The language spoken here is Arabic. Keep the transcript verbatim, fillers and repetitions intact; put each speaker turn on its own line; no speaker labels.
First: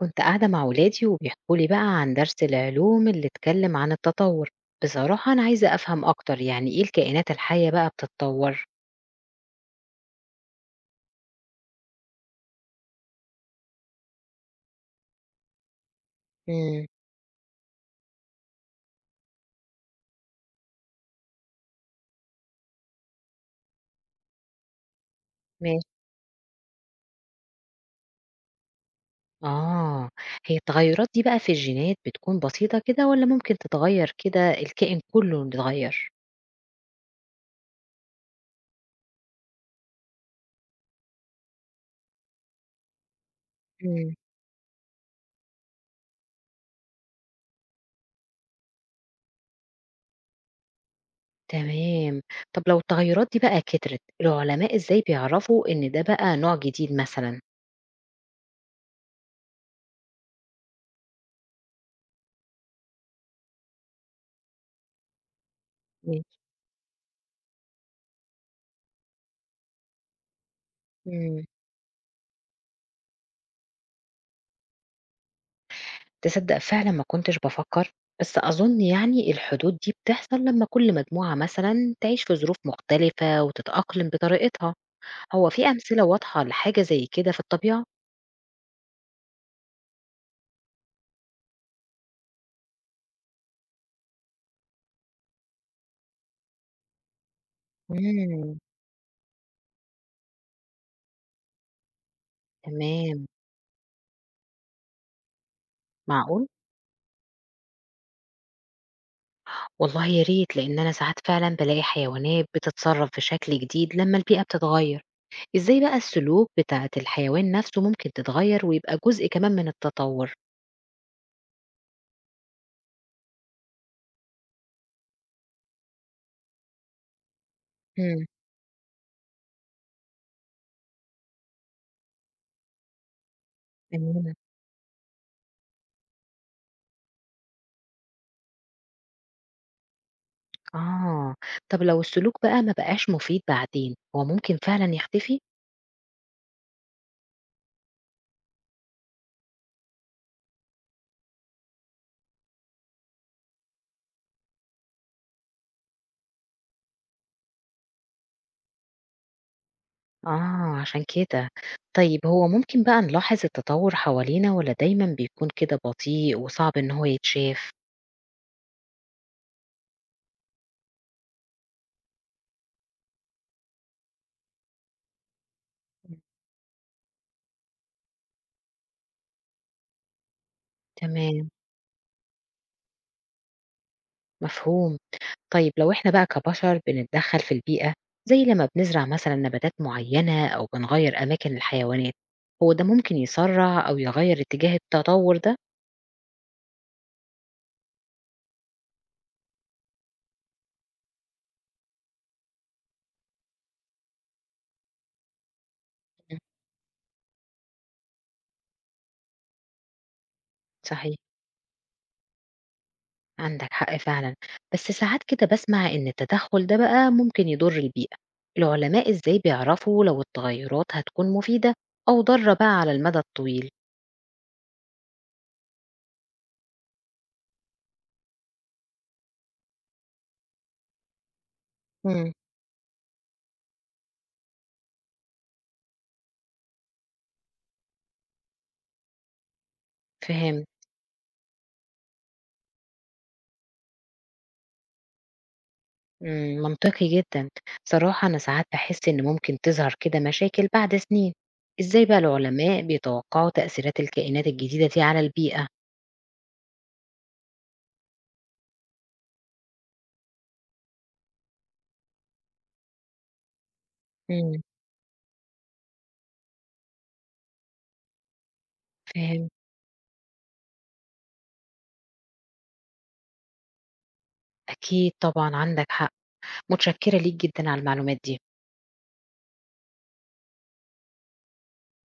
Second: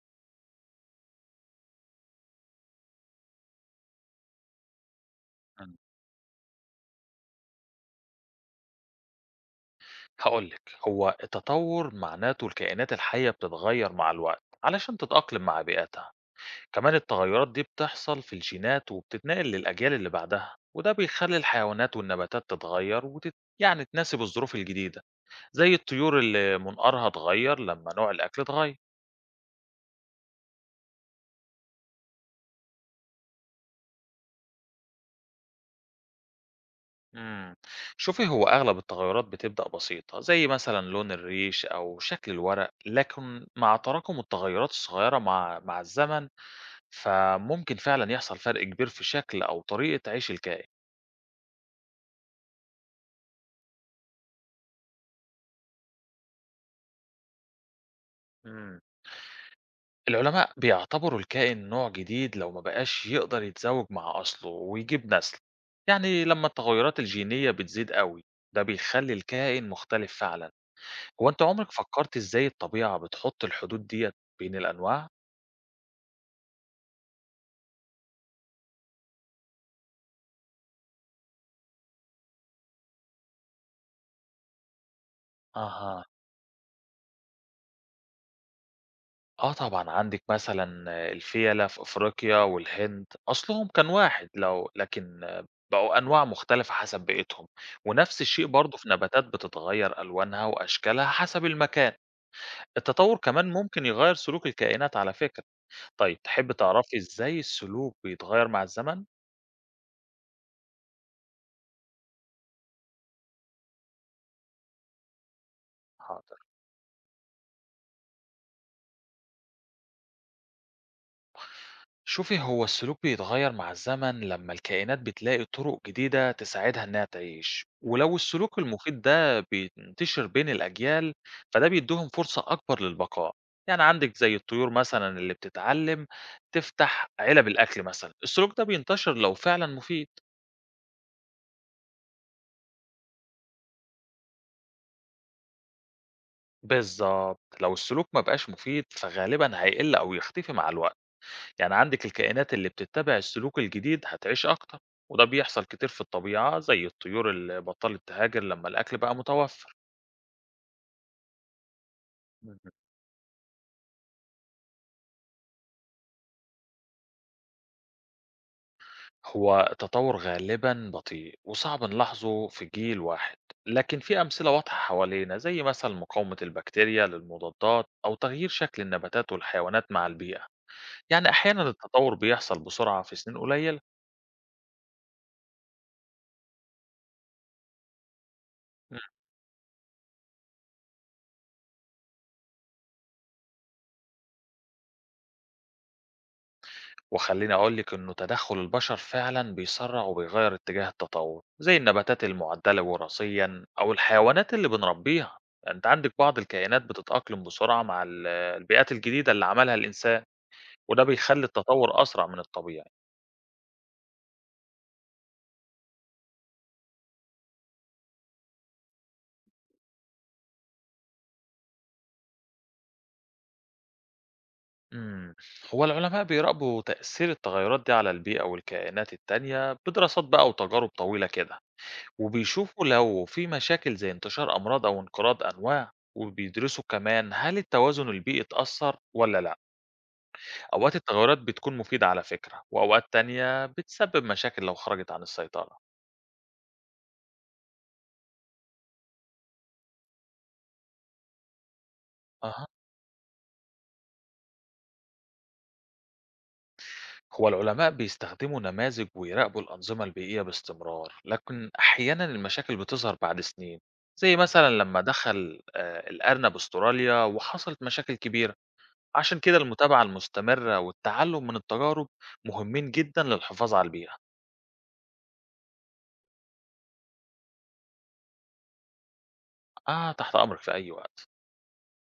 كنت قاعدة مع ولادي وبيحكوا لي بقى عن درس العلوم اللي اتكلم عن التطور. بصراحة أنا عايزة
إمم.
أفهم أكتر يعني إيه الكائنات الحية بقى بتتطور؟
هاقول لِك، هو التطوّر معناته الكائنات الحية بتتغيّر مع الوقت علشان تتأقلم مع بيئتها،
امم
كمان التغيّرات دي بتحصل في الجينات وبتتنقل للأجيال اللي بعدها، وده بيخلّي الحيوانات والنباتات تتغيّر وتت يعني تناسب الظروف الجديدة، زي
ماشي.
الطيور اللي منقارها اتغيّر لمّا نوع الأكل اتغيّر.
آه، هي التغيرات دي بقى في الجينات بتكون بسيطة كده ولا ممكن تتغير كده الكائن كله بيتغير؟
إمم. شوفي هو أغلب التغيّرات بتبدأ بسيطة، زي مثلًا لون الريش أو شكل الورق، لكن مع
امم.
تراكم التغيّرات الصغيّرة مع مع الزمن فممكن فعلًا يحصل فرق كبير في شكل أو طريقة عيش الكائن.
تمام. طب لو التغيرات دي بقى كترت، العلماء إزاي بيعرفوا إن ده بقى نوع جديد مثلا؟
إمم. العلماء بيعتبروا الكائن نوع جديد لو ما بقاش يقدر يتزوج مع أصله ويجيب نسل، يعني
ماشي.
لما التغيرات الجينية بتزيد أوي، ده بيخلي الكائن مختلف فعلًا. هو أنت
مم.
عمرك فكرت إزاي الطبيعة بتحط الحدود ديّة بين الأنواع؟
تصدّق فعلًا ما كنتش بافكّر، بس أظُن يعني الحدود دي بتحصل لمّا كل مجموعة مثلًا تعيش في ظروف مختلفة وتتأقلم بطريقتها. هو في
أها.
أمثلة واضحة لحاجة زي كده في الطبيعة؟
آه طبعًا، عندِك مثلًا الفيلة في أفريقيا والهند، أصلهم كان واحد لو لكن بقوا أنواع مختلفة حسب بيئتهم، ونفس الشيء
إمم،
برضه في نباتات بتتغير ألوانها وأشكالها حسب المكان، التطور
تمام.
كمان ممكن يغير سلوك الكائنات على فكرة، طيب
معقول!
تحبي تعرفي إزاي السلوك بيتغير مع الزمن؟
والله يا ريت، لإن أنا ساعات فعلًا بالاقي حيوانات بتتصرّف بشكل جديد لمّا البيئة بتتغيّر. إزاي بقى
حاضر.
السلوك بتاعة الحيوان نَفْسه ممكن تتغيّر ويبقى جزء كمان من التطوّر؟
شوفي هو السلوك بيتغير مع الزمن لما الكائنات بتلاقي طرق جديدة تساعدها إنها تعيش، ولو
إمم،
السلوك المفيد ده بينتشر بين الأجيال فده بيديهم فرصة أكبر للبقاء، يعني عندك زي
تمام.
الطيور مثلا اللي بتتعلم تفتح علب الأكل، مثلا السلوك ده بينتشر لو فعلا مفيد.
آه، طب لو السلوك بقى ما بقاش مفيد بعدين، هو ممكن فعلًا يختفي؟
بالظبط، لو السلوك ما بقاش مفيد فغالبا هيقل أو يختفي مع الوقت، يعني عندك الكائنات اللي بتتبع السلوك الجديد هتعيش أكتر، وده بيحصل كتير في الطبيعة زي الطيور اللي بطلت تهاجر لما الأكل بقى متوفر.
آه، عشان كده. طيب هو
مهم.
ممكن بقى نلاحظ التطور حوالينا والّا دايمًا بيكون كده بطيء وصعب إن هو يتشاف؟
هو التطور غالبا بطيء وصعب نلاحظه في جيل واحد، لكن في أمثلة واضحة حوالينا زي مثلا
مم.
مقاومة البكتيريا للمضادات أو تغيير شكل النباتات والحيوانات مع البيئة، يعني
تمام،
أحيانا التطور بيحصل بسرعة في سنين قليلة.
مفهوم. طيب لو إحنا بقى كبشر بنتدخل في البيئة، زي لما بنزرع مثلًا نباتات معينة أو بنغير أماكن الحيوانات، هو ده ممكن يسرع أو يغير اتجاه التطور ده؟
وخليني أقول لك إنه تدخل البشر فعلا بيسرع وبيغير اتجاه التطور زي النباتات المعدلة وراثيا أو الحيوانات اللي بنربيها، يعني أنت عندك بعض
مم.
الكائنات بتتأقلم بسرعة مع ال- البيئات الجديدة اللي عملها الإنسان، وده
صحيح.
بيخلي التطور أسرع من الطبيعي.
عندك حق فعلا، بس ساعات كده بسمع إن التدخل ده بقى ممكن يضر البيئة. العلماء إزاي بيعرفوا لو التغيرات هتكون مفيدة أو ضارة بقى على المدى الطويل؟
مم. هو العلماء بيراقبوا تأثير التغيرات دي على البيئة والكائنات التانية بدراسات بقى وتجارب طويلة كده،
مم.
وبيشوفوا لو في مشاكل زي انتشار أمراض أو انقراض أنواع، وبيدرسوا كمان هل التوازن البيئي اتأثر ولا لأ.
فهمت.
أوقات التغيرات بتكون مفيدة على فكرة، وأوقات تانية بتسبب مشاكل لو خرجت عن السيطرة.
مم، منطقي جدا. صراحة أنا ساعات بحس إن ممكن تظهر كده مشاكل بعد سنين. إزاي بقى
أها.
العلماء بيتوقعوا تأثيرات الكائنات الجديدة دي على البيئة؟
هو العلماء بيستخدموا نماذج ويراقبوا الأنظمة البيئية باستمرار، لكن أحيانا المشاكل بتظهر بعد سنين، زي
مم.
مثلا لما دخل آه، الأرنب أستراليا وحصلت مشاكل كبيرة. عشان
فهمت.
كده المتابعة المستمرة والتعلم من التجارب مهمين جدا للحفاظ على البيئة.
أكيد طبعا عندك حق. متشكرة ليك جدا على المعلومات دي.
آه تحت أمرك في أي وقت.